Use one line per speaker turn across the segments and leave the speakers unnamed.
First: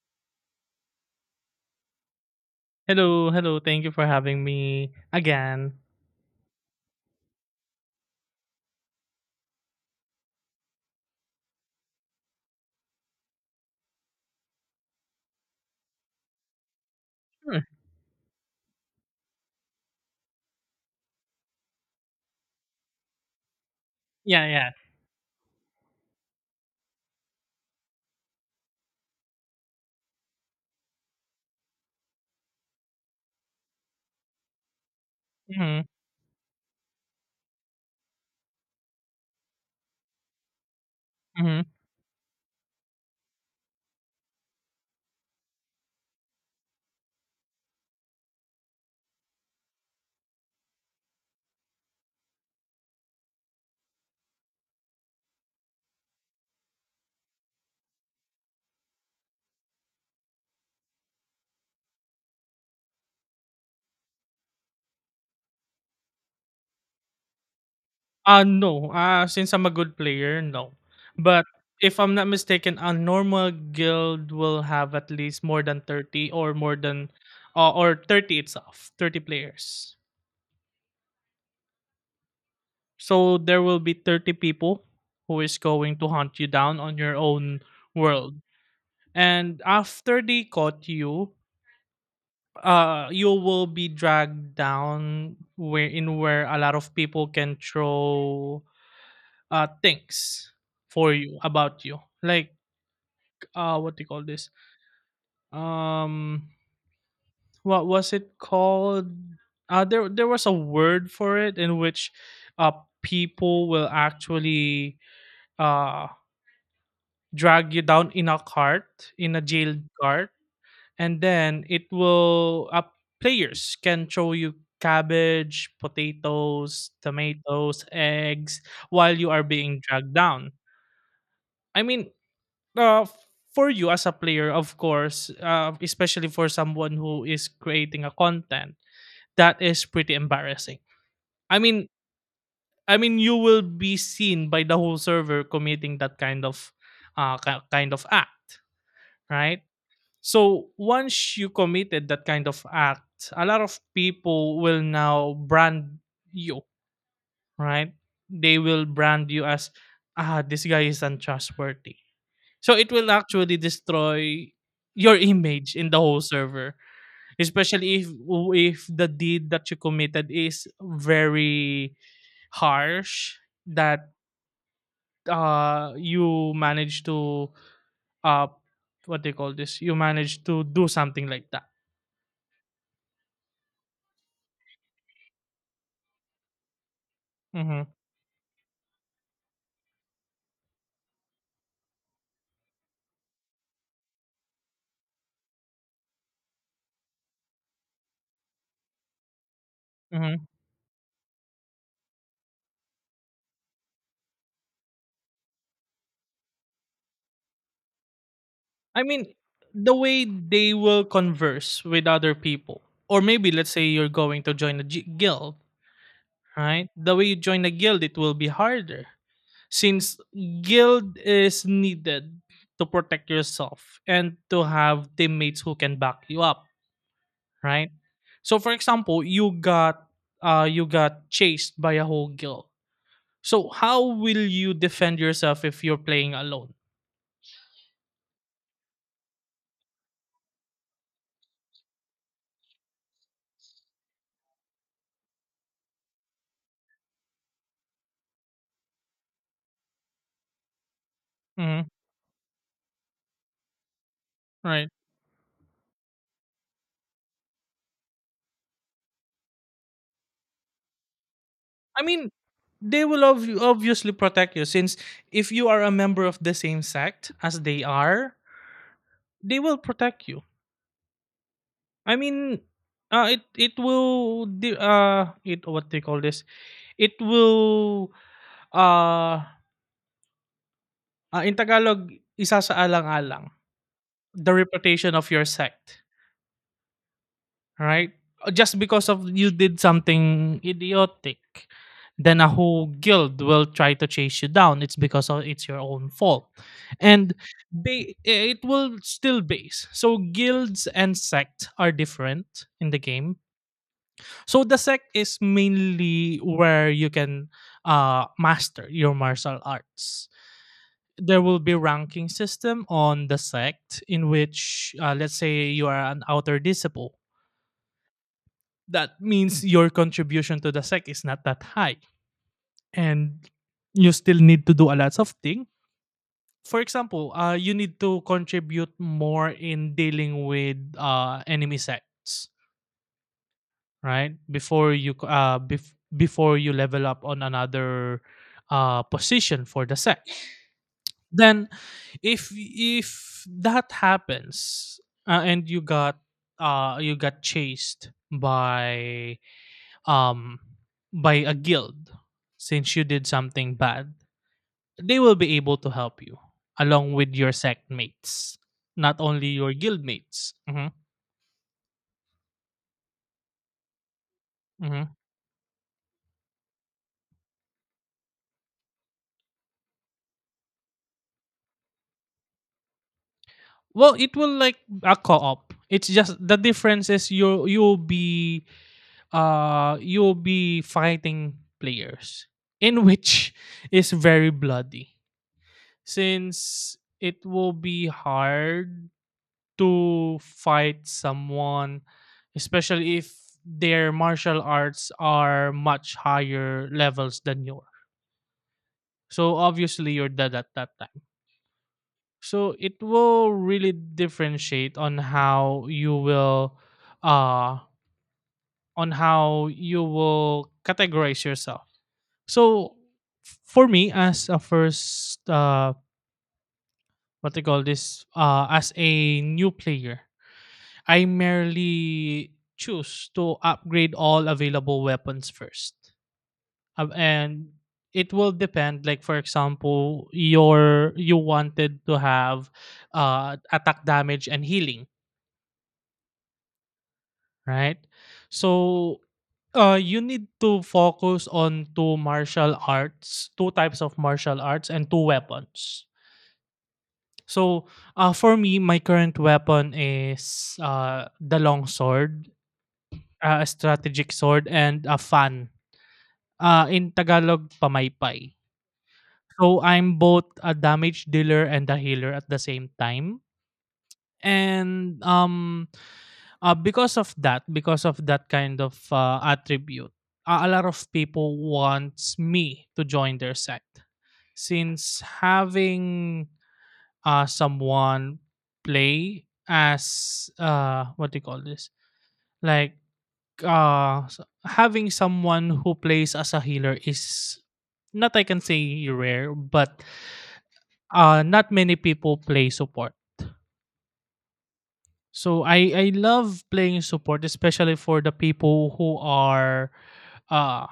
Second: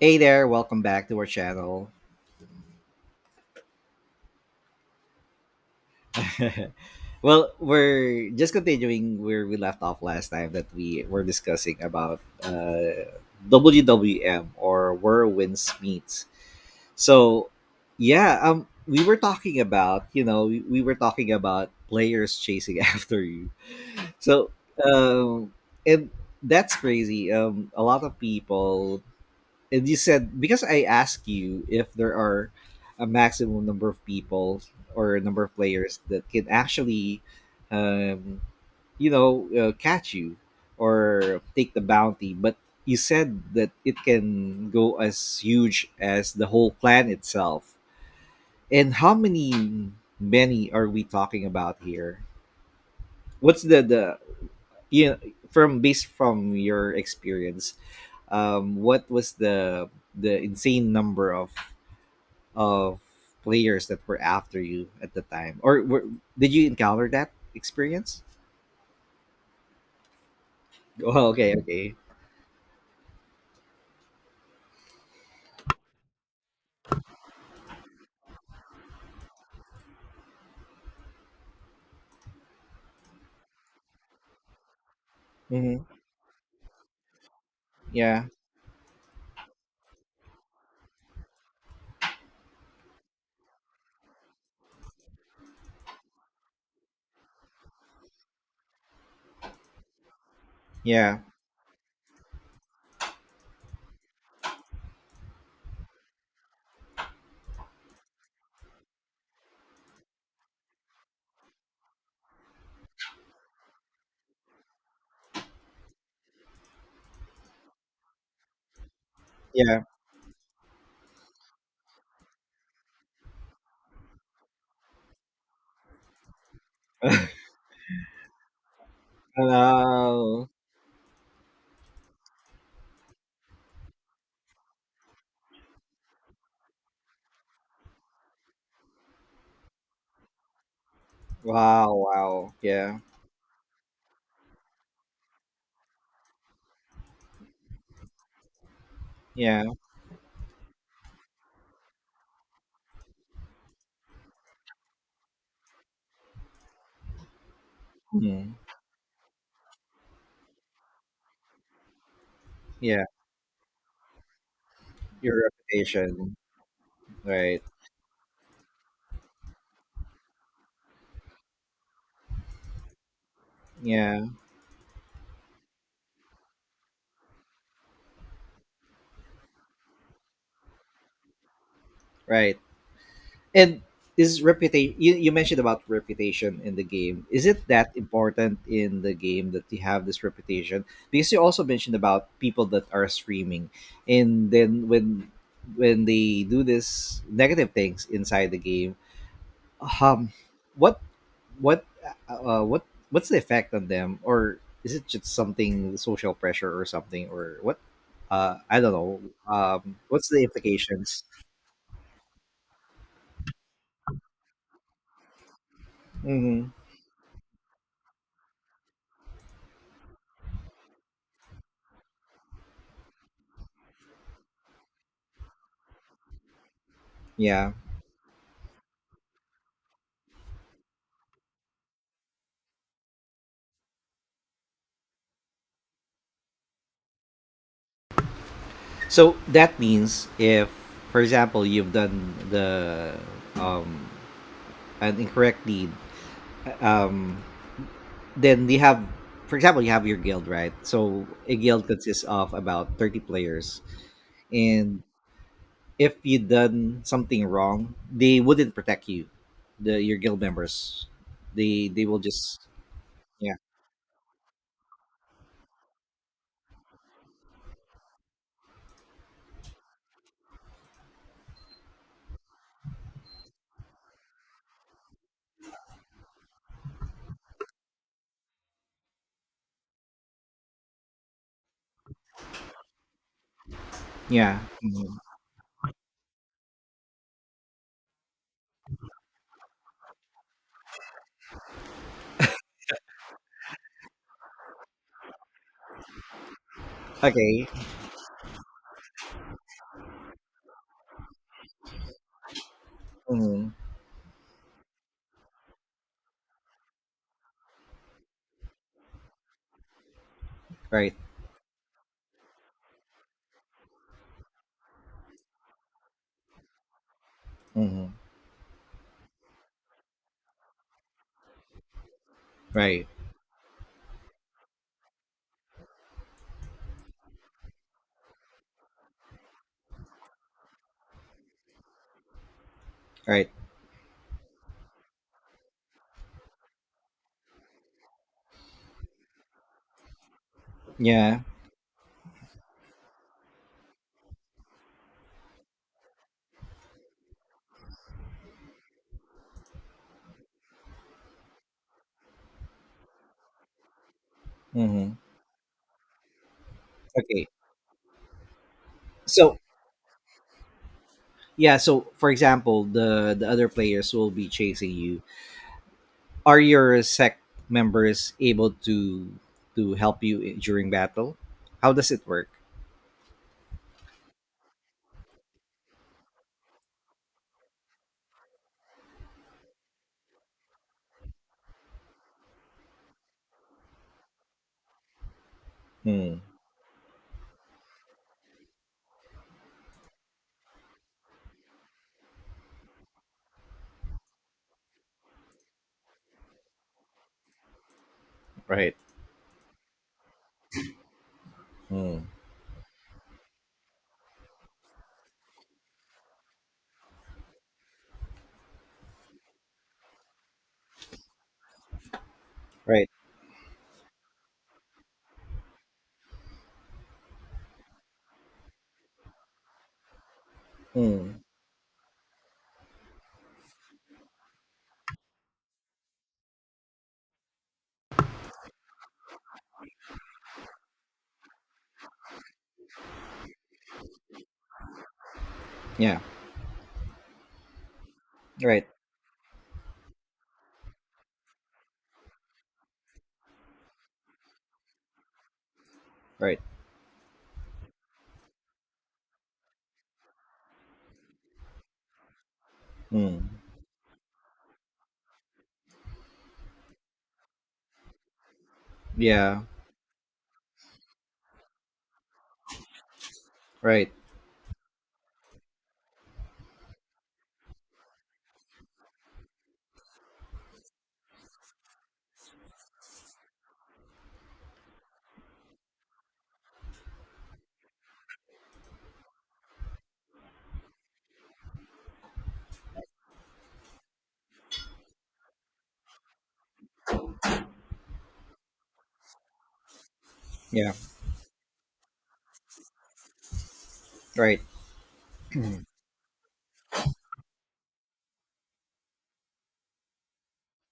Hey there, welcome back to our channel.
Hello, hello. Thank you for having me again.
Well, we're just continuing where we left off last time that we were discussing about WWM or Where Winds Meet. So,
Sure.
yeah, we were talking about, we were talking about players chasing after you.
Yeah,
So,
yeah.
um, and that's crazy. A lot of people, and you said because I asked you if there are a maximum number of people or a number of
Mhm,
players that can actually, um, catch you or
mhm.
take the bounty, but you said that it can go as huge as the whole clan itself. And how many are we talking about here? What's the you know, from, based from your experience, what was the insane number of players that were after you at the time, or were, did you encounter that experience?
No. Since I'm a good player, no.
Oh,
But
okay, okay.
if I'm not mistaken, a normal guild will have at least more than 30 or more than or 30 itself, 30 players. So there will be 30 people who is
Hmm.
going to hunt you down on your own
Yeah,
world. And after they caught you, you will be dragged down where in where a lot of people can throw things for
yeah,
you about you like what do you call this? um what was it called? There was a word for it in which uh people will actually uh drag you down in a cart, in a
yeah.
jailed cart, and then it will players can show you cabbage, potatoes, tomatoes, eggs while you are being dragged
Oh.
down. I mean, uh, for you as a player, of course, especially for someone who is creating a content, that is pretty embarrassing. I mean,
Wow, wow,
I
yeah.
mean, you will be seen by the whole server committing that kind of, kind of act, right?
Yeah.
So once you committed that kind of act, a lot of people will now brand you, right?
Mhm,
They will brand you as, ah, this guy is untrustworthy. So it
yeah.
will actually destroy your
Your
image in the whole
reputation.
server,
Right.
especially if the deed that you committed is very harsh, that
Yeah.
you manage to uh what they call this you manage to do something like that.
Right. And is reputation, you mentioned about reputation in the game. Is it
Mhm.
that important in the game that you have this reputation? Because you also mentioned about people that are streaming, and then when they do this negative things inside the game, um what what uh, uh, what what's the effect on them, or is it just something, social pressure or something, or what? I don't
I
know.
mean, the way
What's the
they will
implications?
converse with other people, or maybe let's say you're going to join a guild,
Mhm.
right? The way you join a guild, it will be harder since guild is needed to protect yourself and to have teammates who can back you up,
Yeah.
right? So, for example, you got chased by a whole guild. So, how will you defend yourself if you're playing alone?
So that means if, for example, you've done the um an incorrect deed, um, then you have, for example, you have your guild, right? So a
Mhm.
guild consists of about 30 players,
Right.
and if you done something wrong, they wouldn't protect you, the your guild members. They
I
they will
mean,
just...
they will
Yeah,
obviously protect you since if you are a member of the same sect as they are, they will protect you. I mean, it it will di- it what they call this? It will uh, uh, in Tagalog, isasaalang alang the
yeah. Mhm.
reputation of your sect, right? Just because of you did something idiotic, then a whole guild will try to chase you down. It's because of it's your own fault, and
Okay.
it will still base. So guilds and sect are different in the game.
Mhm.
So the sect is mainly where you can master your martial arts.
Right.
There will be ranking system on the sect in which, let's say, you are an outer disciple.
Mhm.
That means your contribution to the sec is not that high,
Right,
and you still need to do a lot of things. For example, you need to contribute more in dealing with enemy sects,
right.
right, before before you level up on another position for the sect.
Yeah.
Then if that happens, and you got chased um by a guild, since you did something bad,
Mhm.
they will be able to help you, along with
Okay.
your sect mates, not only
So,
your guild mates. Hmm.
yeah, so for example the other players will be chasing
Hmm.
you. Are your sect members able to help you, during battle? How does it work?
Well, it will like a co-op. It's just the difference is you'll be fighting players, in which is very bloody,
Mm.
since it will be hard to fight someone, especially if their martial arts are much higher levels than yours.
Right.
So obviously you're dead at that time.
Mm.
So it will really differentiate on how you will uh on how you will categorize yourself. So
Right.
for me, as a first what they call this as a new player, I
Mm,
merely choose to upgrade all available weapons first. And it will depend. Like, for example, you wanted to have attack damage and healing,
yeah.
right?
Right.
So you need to focus on two martial arts, two types of martial arts and two weapons.
Right.
So for me, my current weapon is the longsword,
Mm.
a strategic sword and a fan. In Tagalog, pamaypay.
Yeah.
So I'm both a damage dealer and a healer at the same time.
Right.
And because of that kind of attribute, a lot of people wants me to join their side. Since having someone play as, what do you call this? Like, having someone who plays as a healer is not, I can say, rare, but
Yeah.
not many people play support.
Right.
So I love playing support, especially for the people who are uh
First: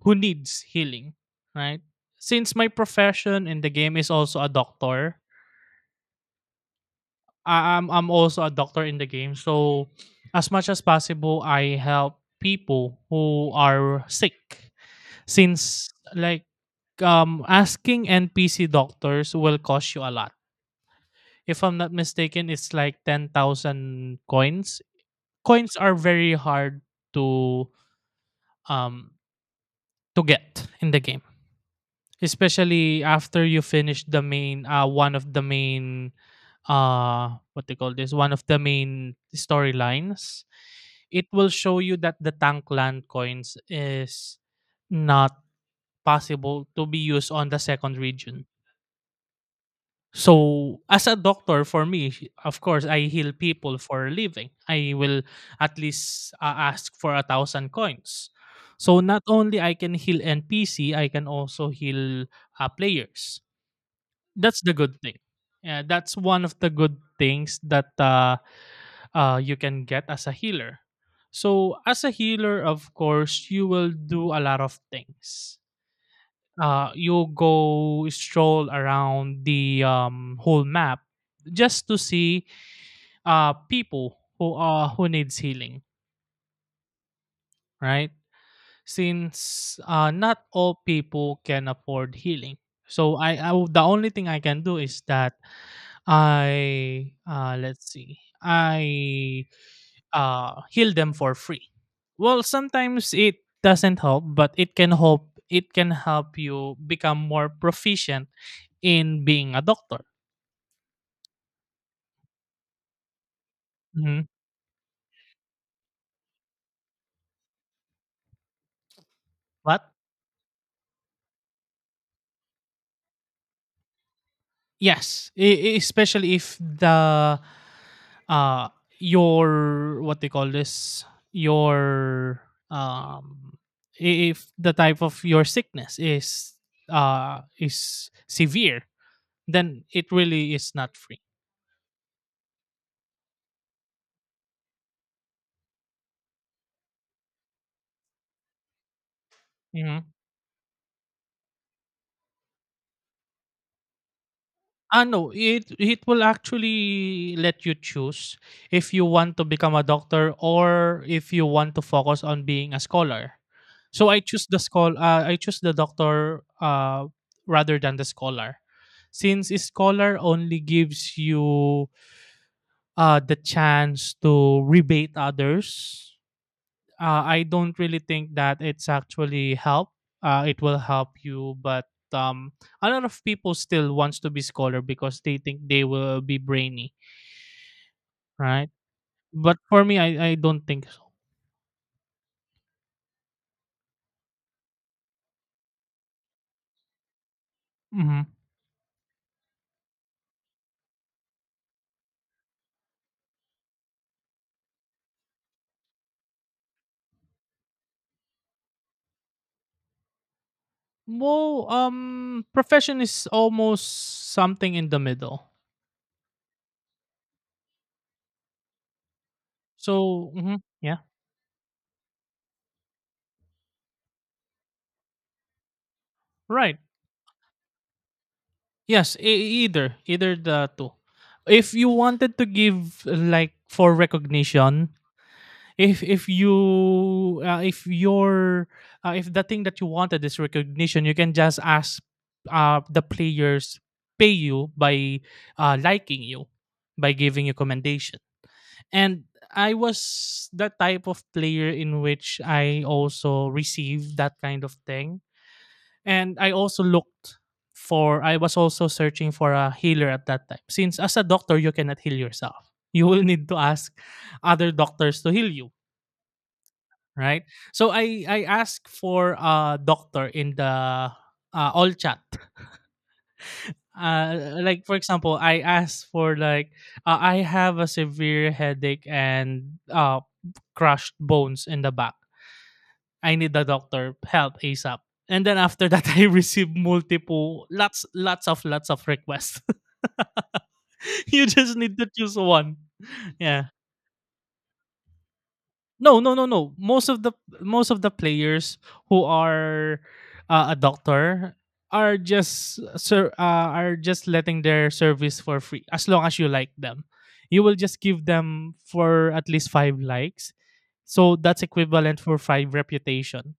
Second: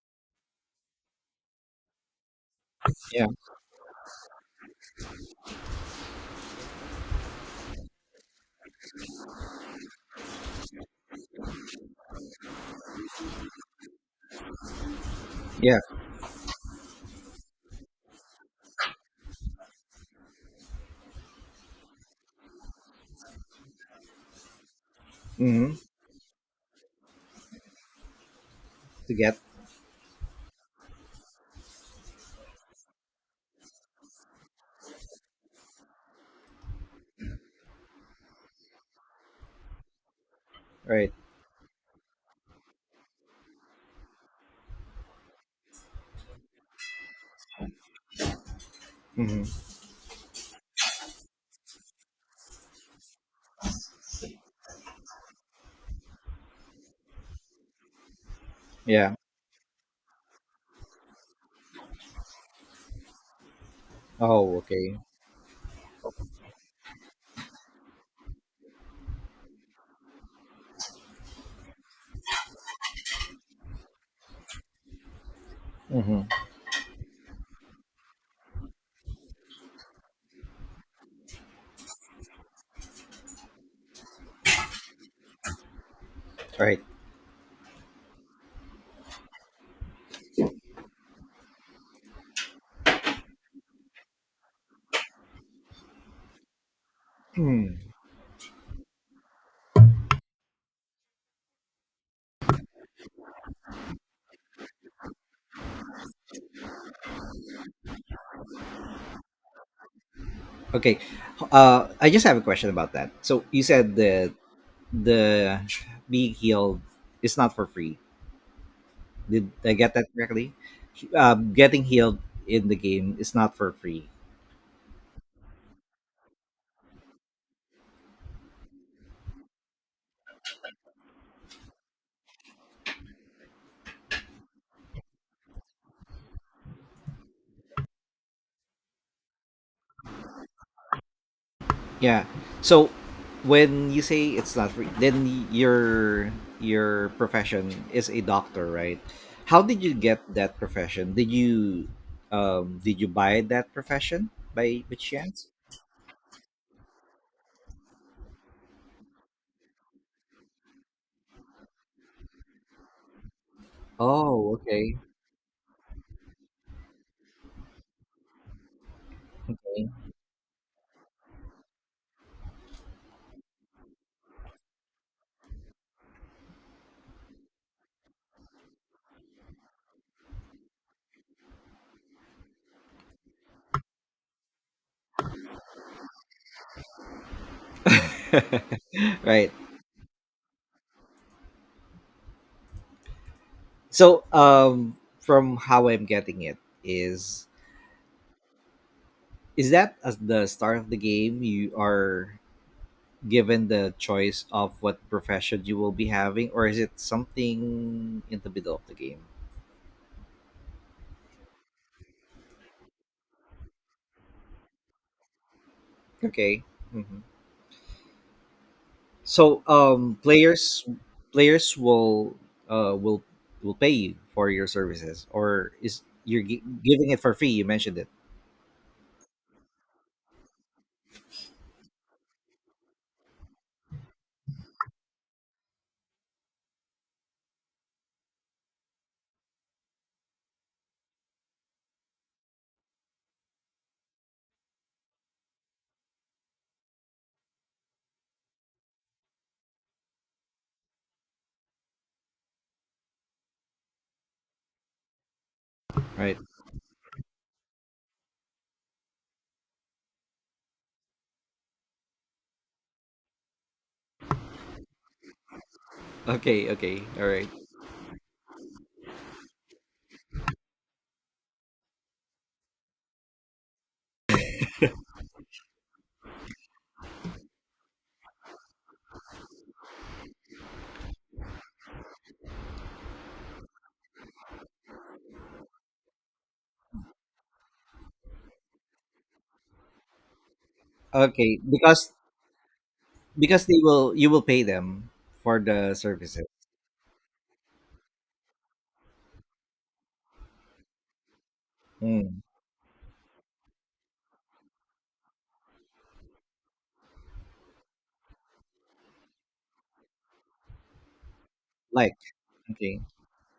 who needs healing, right? Since my
Yeah,
profession in the game is also a doctor, I'm also a doctor in the game. So as much as possible, I help people who are sick,
yeah.
since like asking NPC doctors will cost you a lot. If I'm not mistaken, it's like 10,000 coins.
Mm-hmm.
Coins are very hard to um
To get.
to get in the game, especially after you finish the main one of the main what they call this one of the main storylines.
Right.
It will show you that the tank land coins is not possible to be used on the second region.
Mm-hmm.
So, as a doctor, for me, of course, I heal people for a living. I will at least ask for 1,000 coins. So,
Yeah.
not only I can heal NPC, I can also heal players.
Oh,
That's the
okay.
good thing. Yeah, that's one of the good things that you can get as a healer. So, as a healer, of course, you will do a lot of things.
Mm-hmm.
You go stroll around the whole map just to see people who needs healing,
Right.
right? Since not all people can afford healing, so the only thing I can do is that I
Hmm.
let's see, I heal them for free. Well, sometimes it doesn't help, but it can help. It can help you become more proficient in being a doctor.
Okay. I just have a question about that. So you said
Mhm.
that the being healed is not for free. Did I
What?
get that correctly? Getting healed in the game is not for free.
Yes, especially if the uh your what they call this your um I- if the type of your sickness is severe, then it really is not free.
Yeah. So when you say it's not free, then your profession is a doctor, right? How did you
Mm-hmm.
get that profession? Did you buy that profession by
Ah, no,
chance?
it will actually let you choose if you want to become a doctor or if you want to focus on being a scholar. So I choose
Oh,
the
okay.
scholar. I choose the doctor, rather than the scholar, since a scholar only gives you the chance to rebate others. I don't really think that it's actually help. It will help you, but um, a lot of people still wants to be scholar because they think they will be brainy, right?
Right.
But for me, I don't think so.
So from how I'm getting it is...
Hmm.
Is that at the start of the game you are given the choice of what profession you will be having, or is it something in the middle of the game?
Well, profession is almost something in the middle.
Okay. Hmm. So
So mhm,
players
yeah,
players will uh, will will pay you for your services, or is you're
right.
giving it for free? You mentioned it,
Yes, e- either either the two. If you wanted to give, like, for recognition, if you if the thing that you wanted is recognition, you can just ask the players pay you by liking you, by giving you commendation, and I was that type of player in which I also received that kind of thing,
right?
and I also looked for, I was also searching for a healer at that time, since as a doctor you cannot heal yourself, you will need to ask other doctors to heal you,
Okay. Okay. All
right?
right.
So I ask for a doctor in the all chat. Like for example, I asked for, like, I have a severe headache and crushed bones in the back. I need the doctor help ASAP. And then after that, I received multiple lots of requests. You
Okay,
just need to
because
choose one. Yeah.
they will you will pay them for the
No, no,
services.
no, no. Most of the players who are a doctor are
Mm,
just sir are just letting their service for free as long as you like them. You will just give them for at least 5 likes. So that's
like,
equivalent for five
okay.
reputation.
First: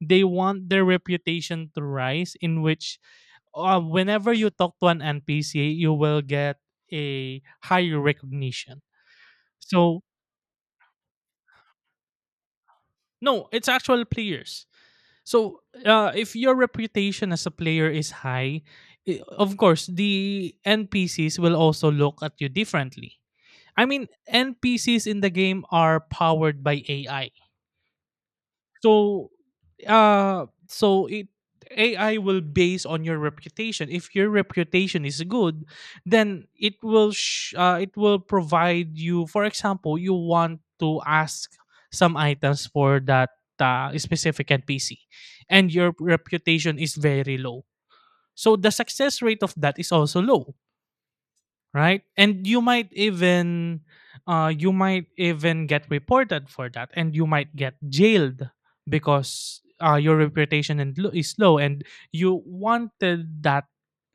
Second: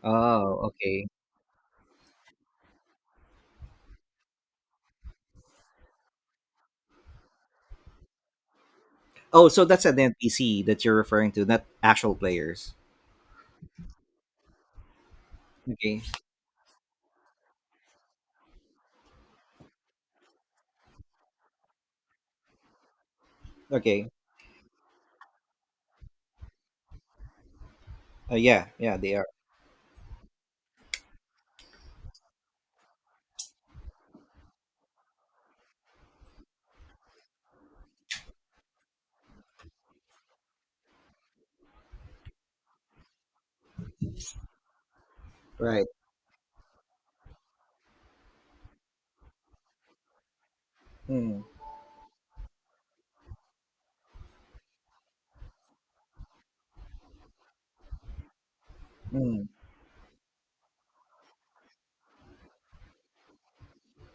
They
Oh,
want their
okay.
reputation to rise, in which whenever you talk to an NPC, you will get a higher recognition.
Oh, so that's an
So
NPC that you're referring to, not actual players.
no, it's actual players. So,
Okay.
if your reputation as a player is high, of course, the NPCs will also look at you differently. I
Okay.
mean, NPCs in the game are powered by AI.
Yeah. Yeah, they are.
So, so it AI will base on your reputation. If your reputation is good, then it will provide you. For example, you want to ask some items for that specific NPC, and
Right.
your reputation is very low. So the success rate of that is also low.
Mm.
Right, and you might even get reported for that, and you might get jailed
Mm.
because your reputation and is low, and you wanted that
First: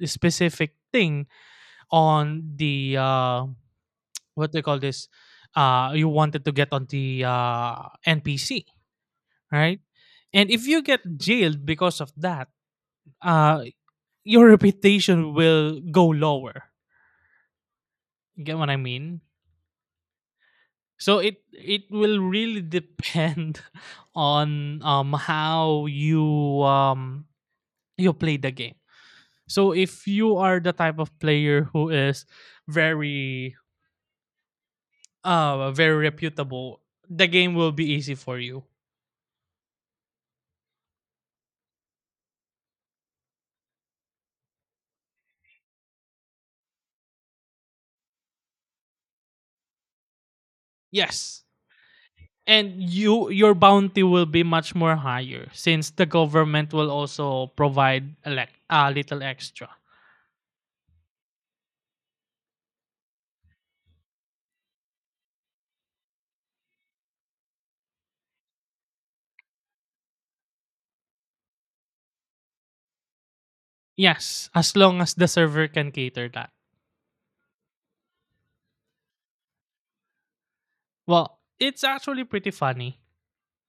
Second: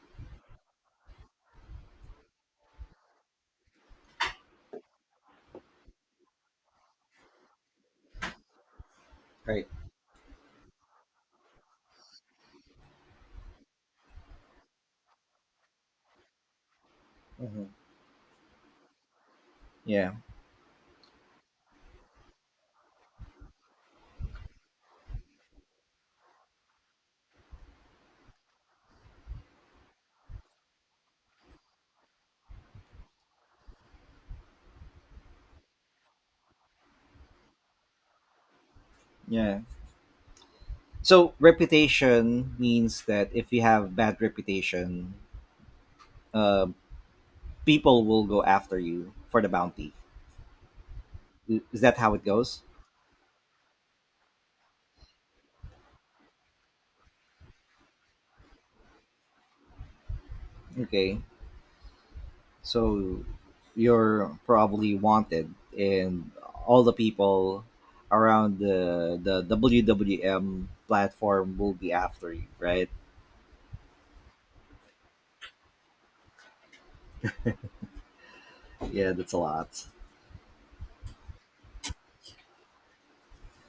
specific thing on the what they call this, you wanted to get on the NPC,
Right.
right? And if you get jailed because of that, uh your reputation will go lower.
Hmm.
You get what I mean?
Yeah.
So it will really depend on how you you play the game. So if you are the type of player who is very very reputable, the game will be easy for you.
Yeah. So reputation means that if you have bad reputation, uh, people will go after you for the bounty.
Yes.
Is that how it goes?
And you your bounty will be much more higher, since the government will also provide a, a little extra.
Okay. So you're probably wanted, and all the people around the WWM platform will be after you, right?
Yes, as long as the server can cater that.
Yeah, that's a lot.
Well, it's actually pretty funny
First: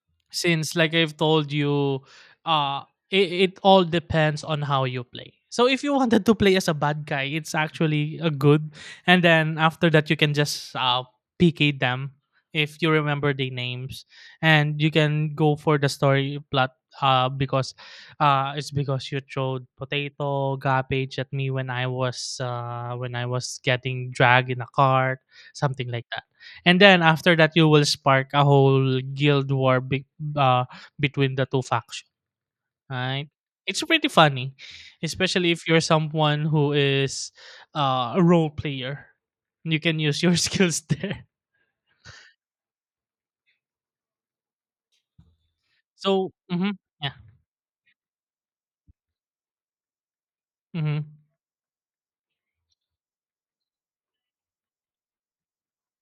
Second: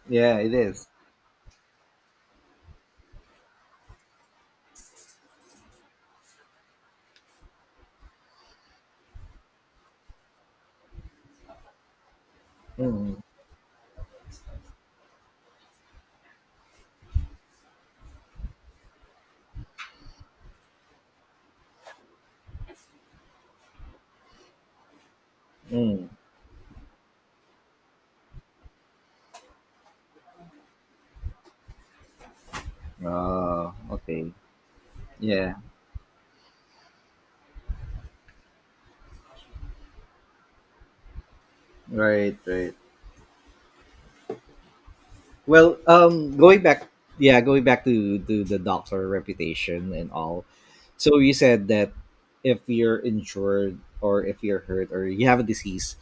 Yeah, it
since
is.
like I've told you, uh it all depends on how you play. So if you wanted to play as a bad guy, it's actually a good, and then after that you can just PK them if you
Mm.
remember the names, and you can go for the story plot. Because it's because you threw potato garbage at me when I was getting dragged in a cart, something like
Mm.
that. And then after that, you will spark a whole guild war uh, between the two factions, right? It's pretty
Okay.
funny, especially
Yeah.
if you're someone who is a role player. You can use your skills there.
Right. Right. Well,
So,
going
mhm,
back.
yeah,
Yeah, going back to the doctor reputation and all.
hmm
So you said that if you're injured or if you're hurt or you have a disease...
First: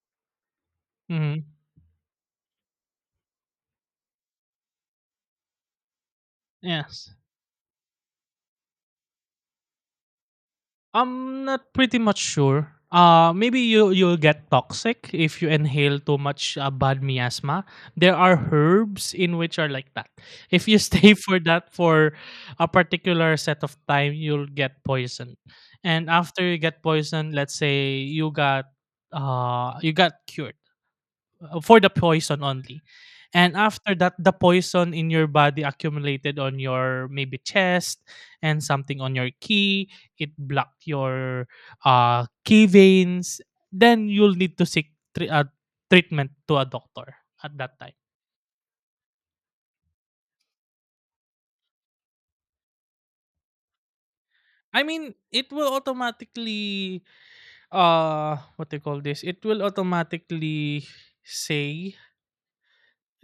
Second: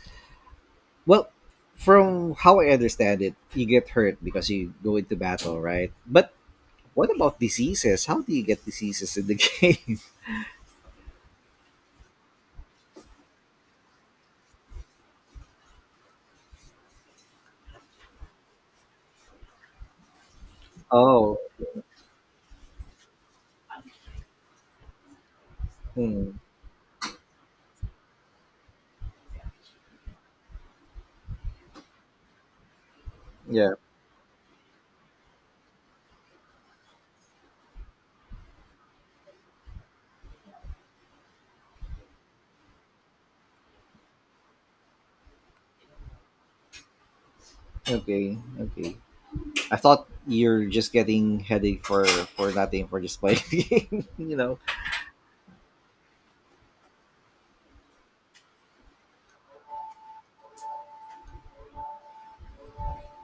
Well,
hmm
from how I understand it, you get hurt because you go into battle, right? But what
yes.
about diseases? How do you get diseases in the game?
I'm not pretty much sure. Maybe you'll get toxic if you inhale too much bad miasma. There are herbs in which are like that. If you stay
Oh.
for that for a particular set of time, you'll get poisoned. And
Hmm.
after you get poisoned, let's say you got cured for the poison only. And
Yeah.
after that, the poison in your body accumulated on your maybe chest and something on your key. It blocked your key veins. Then you'll need to seek treatment to a doctor at that time.
Okay, okay. I thought you're just getting headache for nothing, for just playing the game.
I mean, it will automatically what they call this. It will automatically say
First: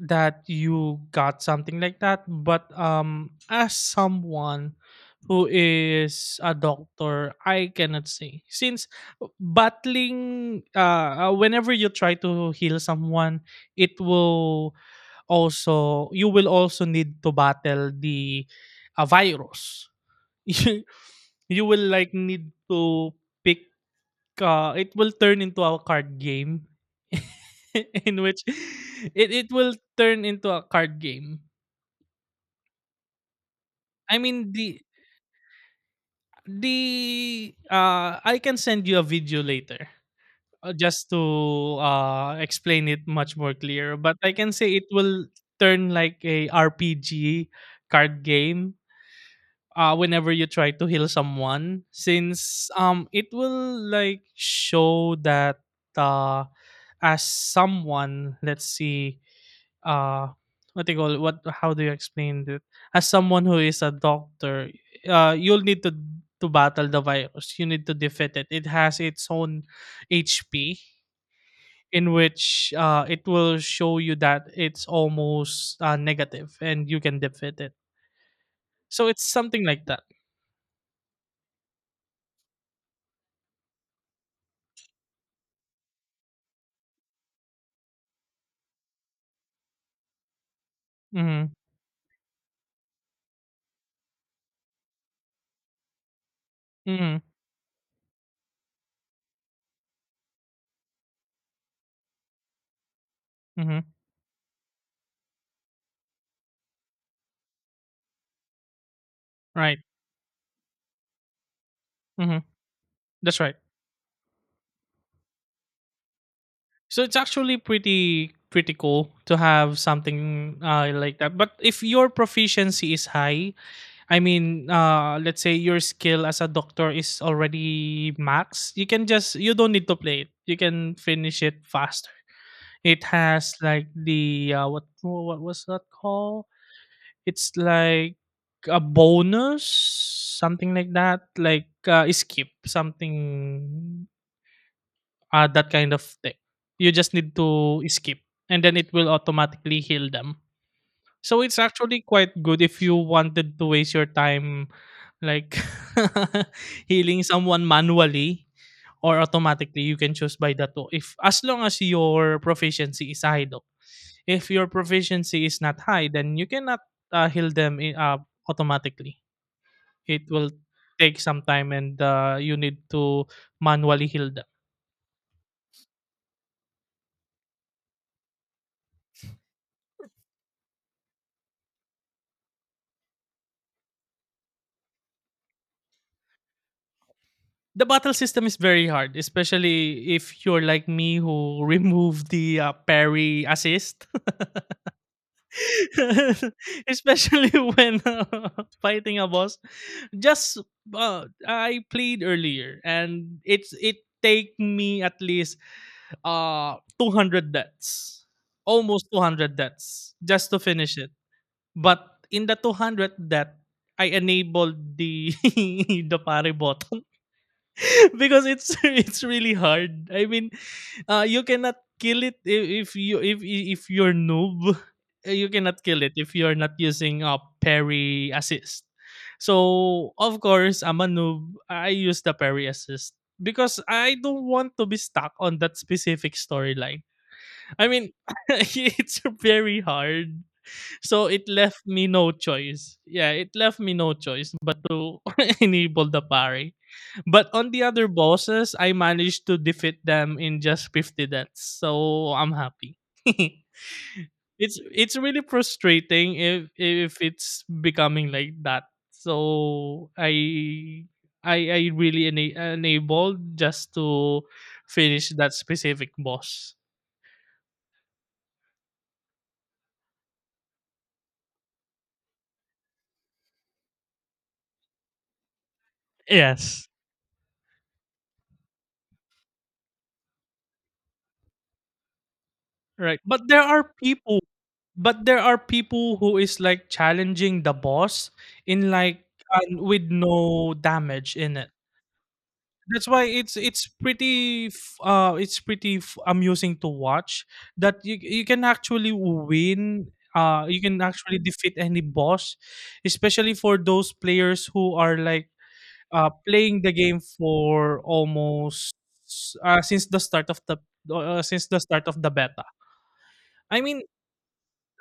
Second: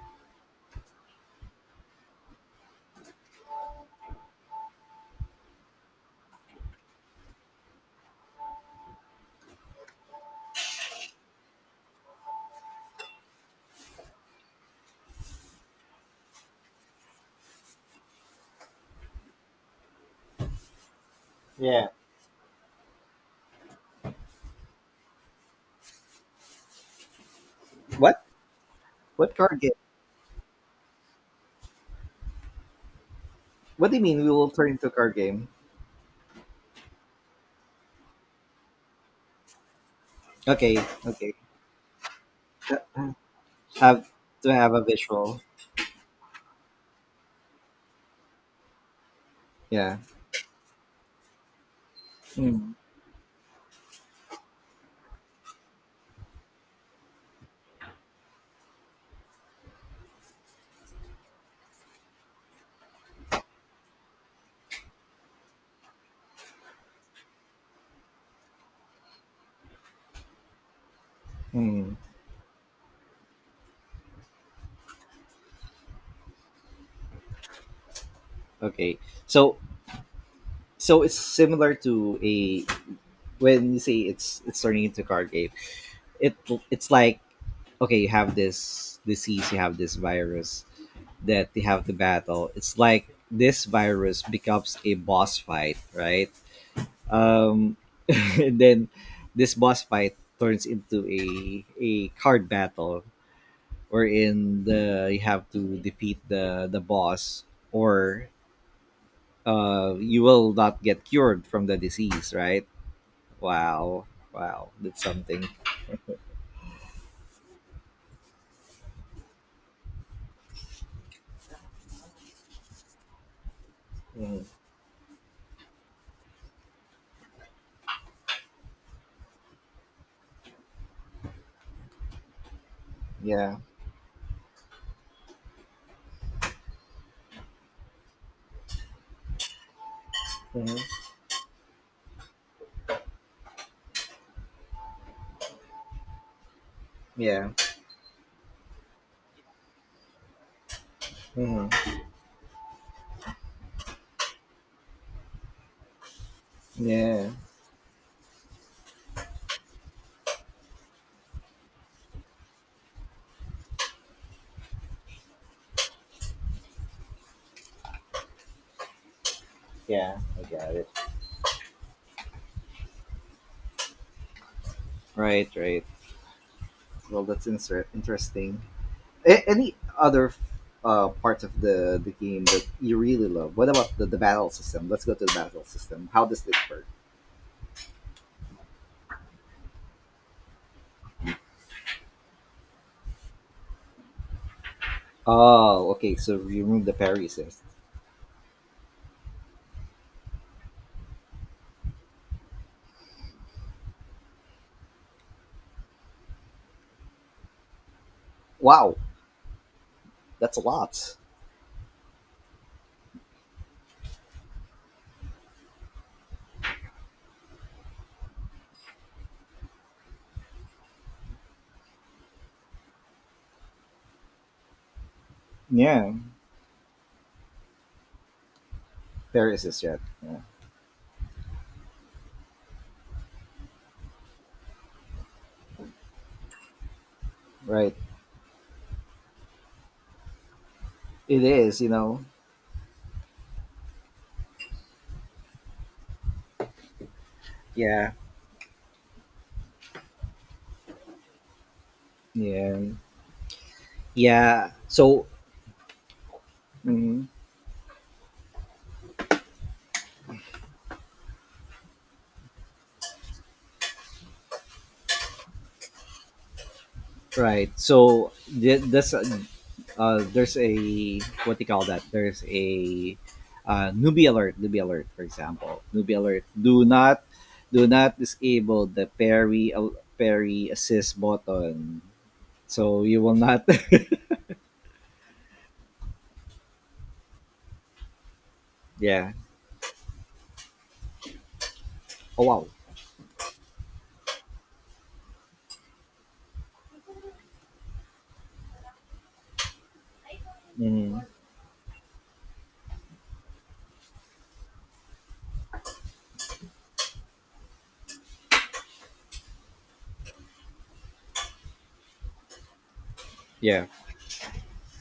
that you got something like that, but as someone who is a doctor I cannot say since battling whenever you try to heal someone, it will also you will also need to battle the virus. you you will
Yeah.
like need to pick it will turn into a card game in
What?
which it,
What
it
card game?
will turn into a card game.
What do you
I
mean we will
mean
turn into a card game?
the I can send you a video later,
Okay,
just
okay.
to explain it much more clear,
Have
but I can
to
say
have a
it will
visual.
turn like a RPG card game
Yeah.
whenever you try to heal someone, since
Hmm.
it will like show that uh as someone, let's see, uh what do you call it? What how do you explain it? As someone who is a doctor, you'll need to battle the virus. You need to defeat it. It has its own HP,
Hmm.
in which it will show you that it's almost negative and you can defeat it.
Okay.
So it's
So,
something like that.
it's similar to a, when you say it's turning into a card game, it it's like, okay, you have this disease, you have this virus that
Hmm.
you have to battle. It's like this virus becomes a boss fight, right? um and then this boss fight turns into a card battle,
Mhm.
wherein the you have to defeat the boss, or
Right.
you will not get cured from the disease,
Mhm.
right?
That's right.
Wow. Wow. That's something.
So it's actually pretty cool to have something like that. But if your proficiency is high, I
Hmm.
mean, let's say your skill as a doctor is already max, you can just you don't need to play it. You can finish it faster. It has
Yeah.
like the what was that called? It's like a bonus, something
Hmm.
like that, like skip something, that kind of thing. You just need
Yeah.
to skip, and then it will automatically heal them. So it's
Hmm.
actually quite good if you wanted to waste your time like healing
Yeah.
someone manually or automatically. You can choose by the two. If as long as your proficiency is high, though. If your proficiency is not high, then you cannot heal them automatically.
Yeah.
It will
I got it.
take some time, and you need to manually heal them.
Right. Right. Well, that's interesting. Any other parts of the game that you really love? What about the battle system? Let's go to the battle system. How does this work?
The battle system is very hard, especially if you're like me who remove the parry assist.
Oh, okay. So you remove the parry
Especially
assist.
when fighting a boss. Just I played earlier, and it take me at least 200 deaths,
Wow.
almost 200 deaths, just
That's
to
a
finish it.
lot.
But in the 200 death, I enabled the the parry button. Because it's it's really hard. I mean, you cannot kill it if you if you're noob. You cannot kill
Yeah.
it if you're not using a parry assist.
Parry assist, yeah.
So
Yeah.
of course, I'm a noob. I use the parry assist because I don't want to be stuck on that specific storyline. I
Right.
mean, it's very hard. So
It
it
is,
left
you
me
know.
no choice. Yeah, it left me no choice but to enable the parry. But on the other
Yeah.
bosses, I managed to defeat them in just 50 deaths. So I'm
Yeah.
happy.
Yeah.
It's
So...
really frustrating if
Mm-hmm.
it's becoming like that. So I really enabled just to finish that specific boss.
Right. So this, there's a, what do you call that? There's a newbie alert. Newbie alert, for example. Newbie alert. Do
Yes.
not do not disable the parry parry assist button. So
Right.
you will
But there
not.
are people but there are people who is like challenging the boss in like
Yeah.
with no damage in it.
Oh, wow.
That's why it's pretty it's pretty amusing to watch that you can actually win, you can
Hmm.
actually defeat any boss, especially for those players who are like playing the game for almost since the start of the since the start of the beta. I
Yeah.
mean,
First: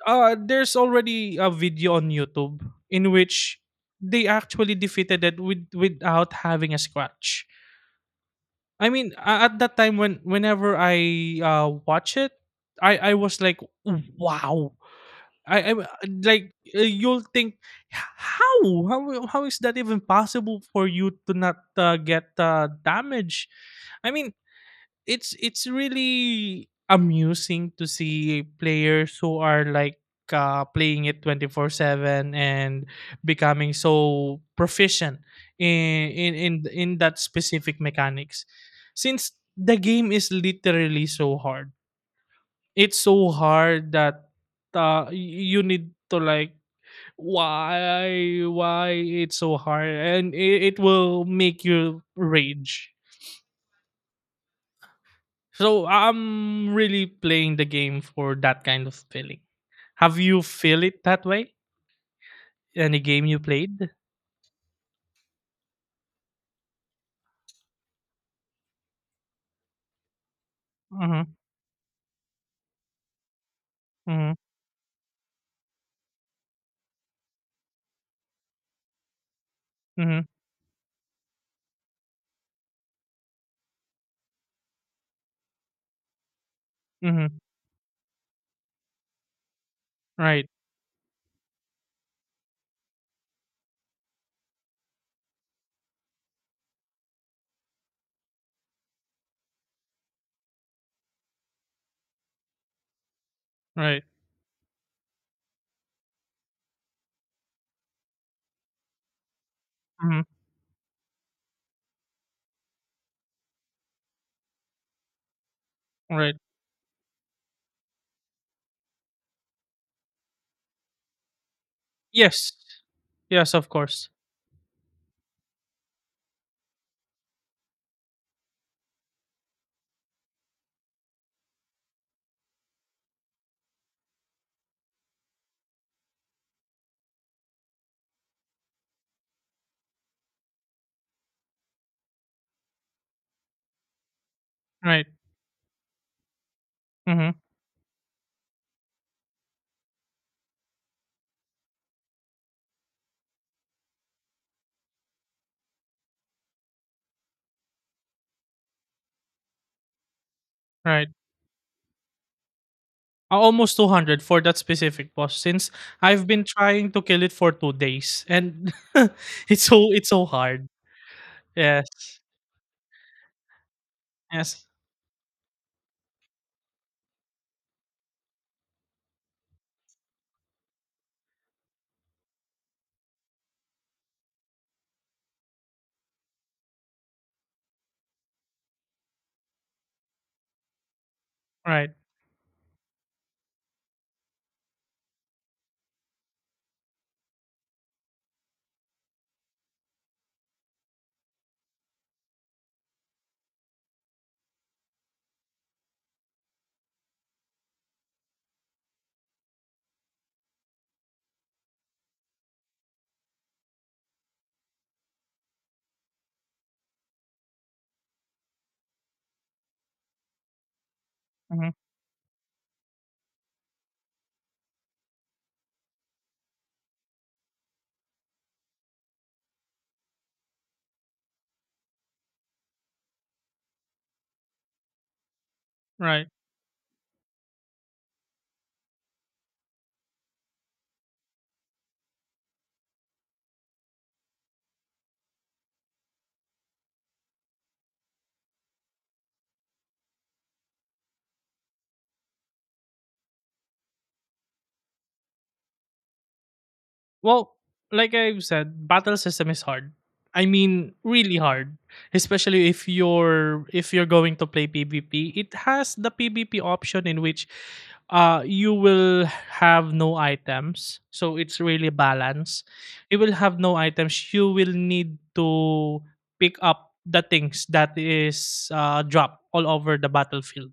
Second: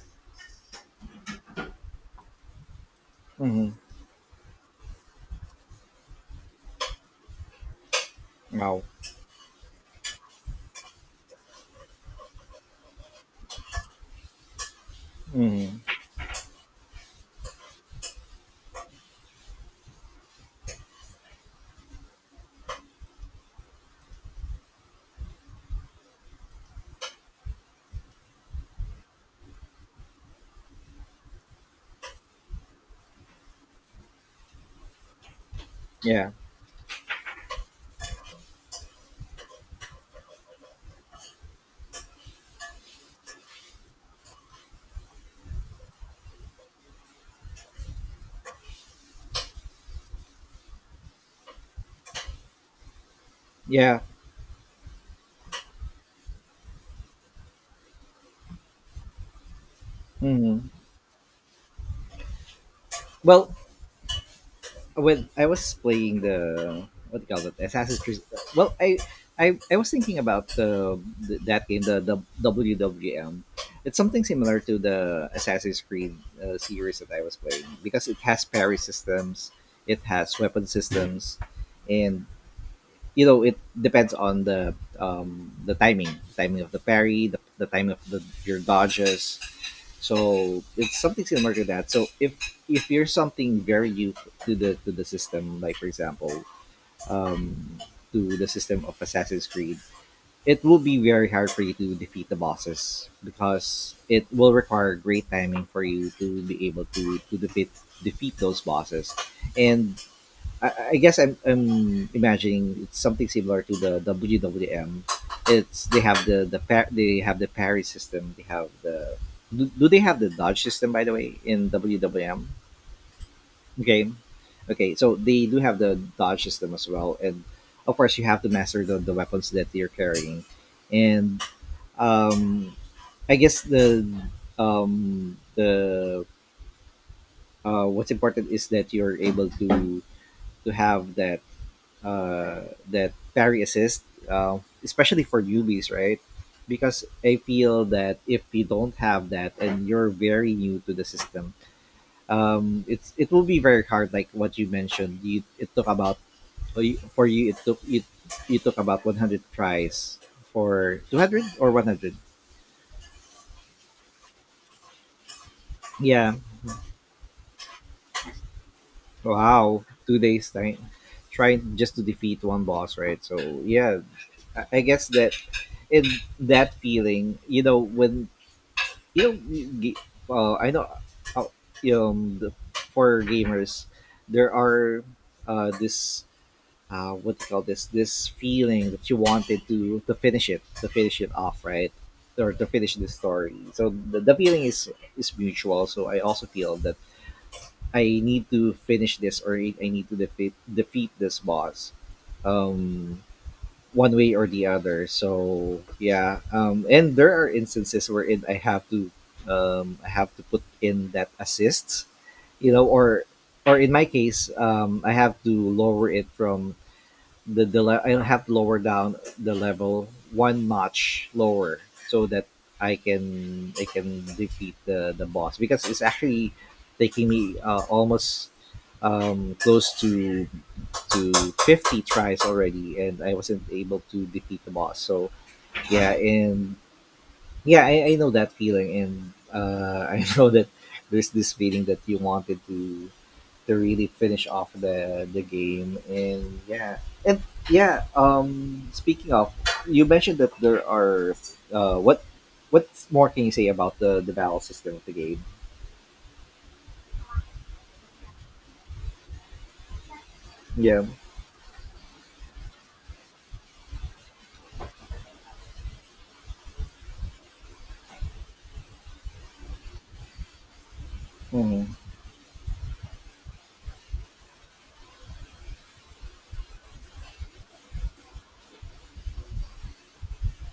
there's already a video on YouTube in which
Hmm.
they actually defeated it with without having a scratch.
Wow.
I mean, at that time when whenever I watch it, I was like, wow. I
Hmm.
like you'll think, How how how is that even possible for you to not get damage?" I mean, it's really amusing to see players who are like playing it 24/7 and becoming so proficient in,
Yeah.
in that specific mechanics, since the game is literally so hard. It's so hard that you need to like why why it's so hard, and it will make you rage.
Yeah.
So I'm really playing the game for that kind of feeling. Have you
Hmm.
feel it that way? Any game you
Well...
played?
Well, I was playing the, what do you call it, Assassin's Creed. Well, I was thinking about
Mhm.
the that game, the WWM. It's something
Mhm.
similar to the Assassin's Creed series that I was playing, because it has parry systems, it
Mhm.
has weapon systems, and, you know, it depends on the timing of the parry,
Mhm.
the timing of the, your dodges,
Right.
so it's something similar to that. So if you're something very new to the system, like for example, um, to the system of Assassin's Creed, it will be very hard for you to defeat the bosses, because
Right.
it will require great timing for you to be able to defeat those bosses, and
Mhm.
I guess I'm imagining it's something similar to the WWM. It's, they have
Right.
the they have the parry system. They have do they have the dodge system, by the way, in WWM
Yes. Yes, of course.
game? Okay, so they do have the dodge system as well, and of course you have to master the weapons that you're carrying, and um, I guess the what's important is that you're able to have that uh, that parry assist,
Right.
especially for newbies, right? Because
Mhm.
I feel that if you don't have that, and you're very new to the system, it will be very hard. Like what you mentioned, it took about for you it took it you took about 100 tries for
Right.
200 or 100.
A- almost 200 for that specific boss, since I've
Yeah,
been trying to kill it for 2 days and
wow,
it's
two
so
days
hard.
time, trying
Yes.
just to defeat one boss, right? So yeah, I
Yes.
I guess that, in that feeling, when Yung, gi- I know, uh, um, the, for gamers, there are this, what do you call this? This feeling that you wanted to finish it, to finish it off, right?
Right.
Or to finish the story. So, the feeling is mutual. So I also feel that I need to finish this, or I need to defeat this boss. Um, One way or the other. So yeah, and there are instances wherein I have to put in that assists, or, in my case, I have to lower it from I have to lower down the level one notch
Mhm.
lower, so that I can defeat the boss, because it's actually taking me almost, close to 50 tries already, and I wasn't able to defeat the boss. So yeah,
Right.
and yeah, I know that feeling, and I know that there's this feeling that you wanted to really finish off the game, and yeah. And yeah, speaking of, you mentioned that there are uh what what more can you say about the battle system of the game?
Well, like I've said, battle system is hard. I mean,
Yeah.
really hard, especially if you're going to play PvP. It has the PvP option, in which you will have no items, so it's
Hmm.
really balanced. You will have no items. You will need to pick up the things that is dropped all over the battlefield.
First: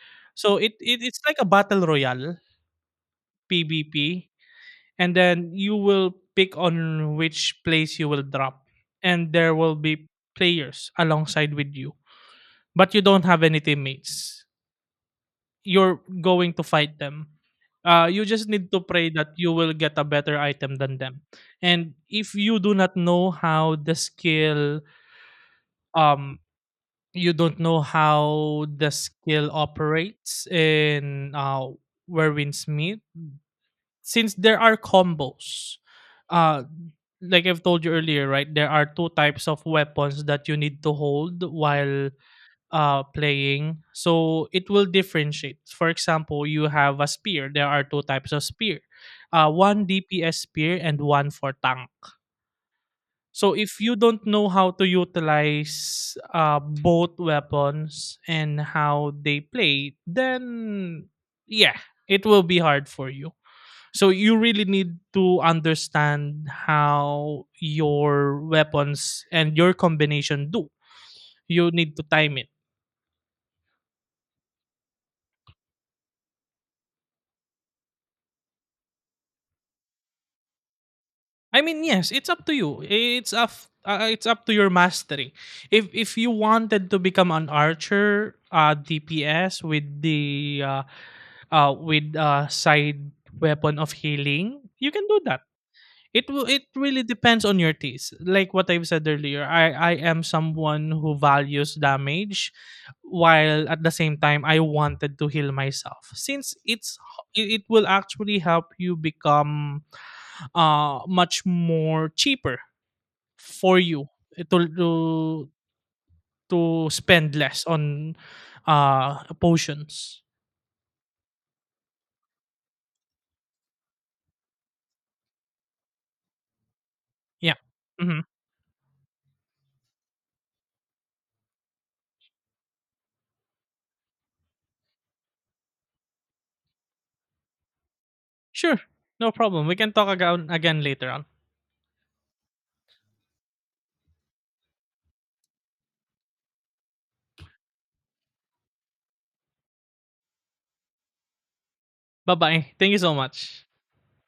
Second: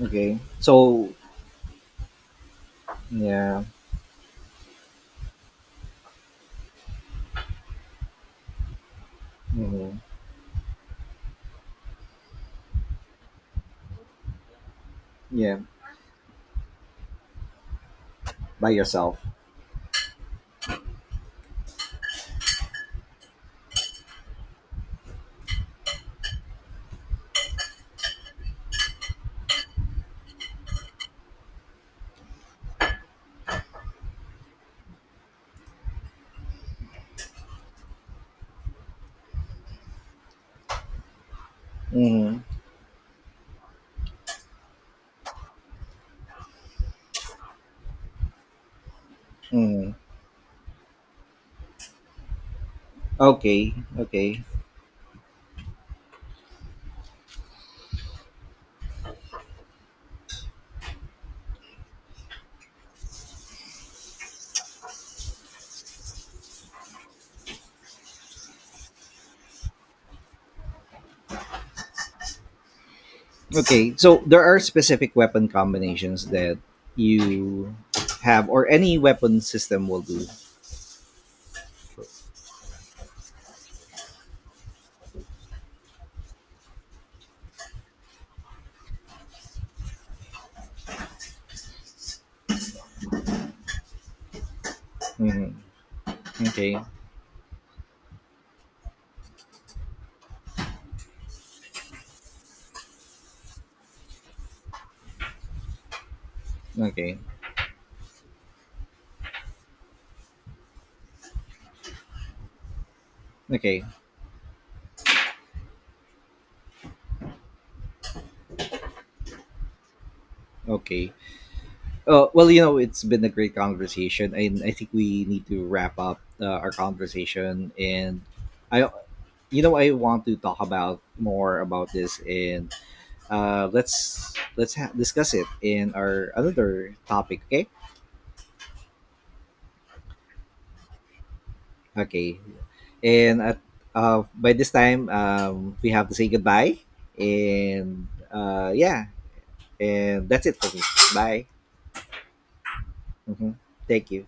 Okay.
So it, it
So
it's like a battle royale
yeah.
PvP, and then you will pick on which place you will drop, and there will
Hmm.
be players alongside with you, but you don't have any teammates.
Yeah.
You're going to fight them. You just
By
need to pray
yourself.
that you will get a better item than them. And if you do not know how the skill um you don't know how the skill operates in Where Winds Meet, since there are combos, uh, like I've told you earlier, right? There are two types of weapons that you need to hold while
Hmm.
playing. So it will differentiate. For example, you have a spear. There are two types of spear. Uh, one
Mm.
DPS spear and one for tank. So
Okay,
if you don't
okay,
know how to utilize both weapons and how they play, then yeah, it will be hard for you. So you really need to understand how your weapons and your combination do. You need to time it.
okay. So there are specific weapon combinations that you have, or any weapon system will do.
I mean, yes, it's up to you. It's up to your mastery. If you wanted to become an archer, DPS with the with side weapon of healing, you can do that.
Mhm.
It will. It
Okay,
really depends on your taste. Like what I've said earlier, I am someone who values damage, while at the same time I wanted to heal myself. Since it's
okay,
it will actually help you become much more cheaper for
okay,
you to to spend less on potions.
okay. Well, it's been a great conversation, and I think we need to wrap up our
Yeah.
conversation.
Hmm.
And I, I want to talk about more about this, and let's discuss it in our another topic. Okay.
Sure. No problem. We can talk again later on.
Okay. And at by this time, we have to say goodbye. And yeah, and that's it for me. Bye.
Bye bye. Thank you so
Hmm.
much.
Thank you.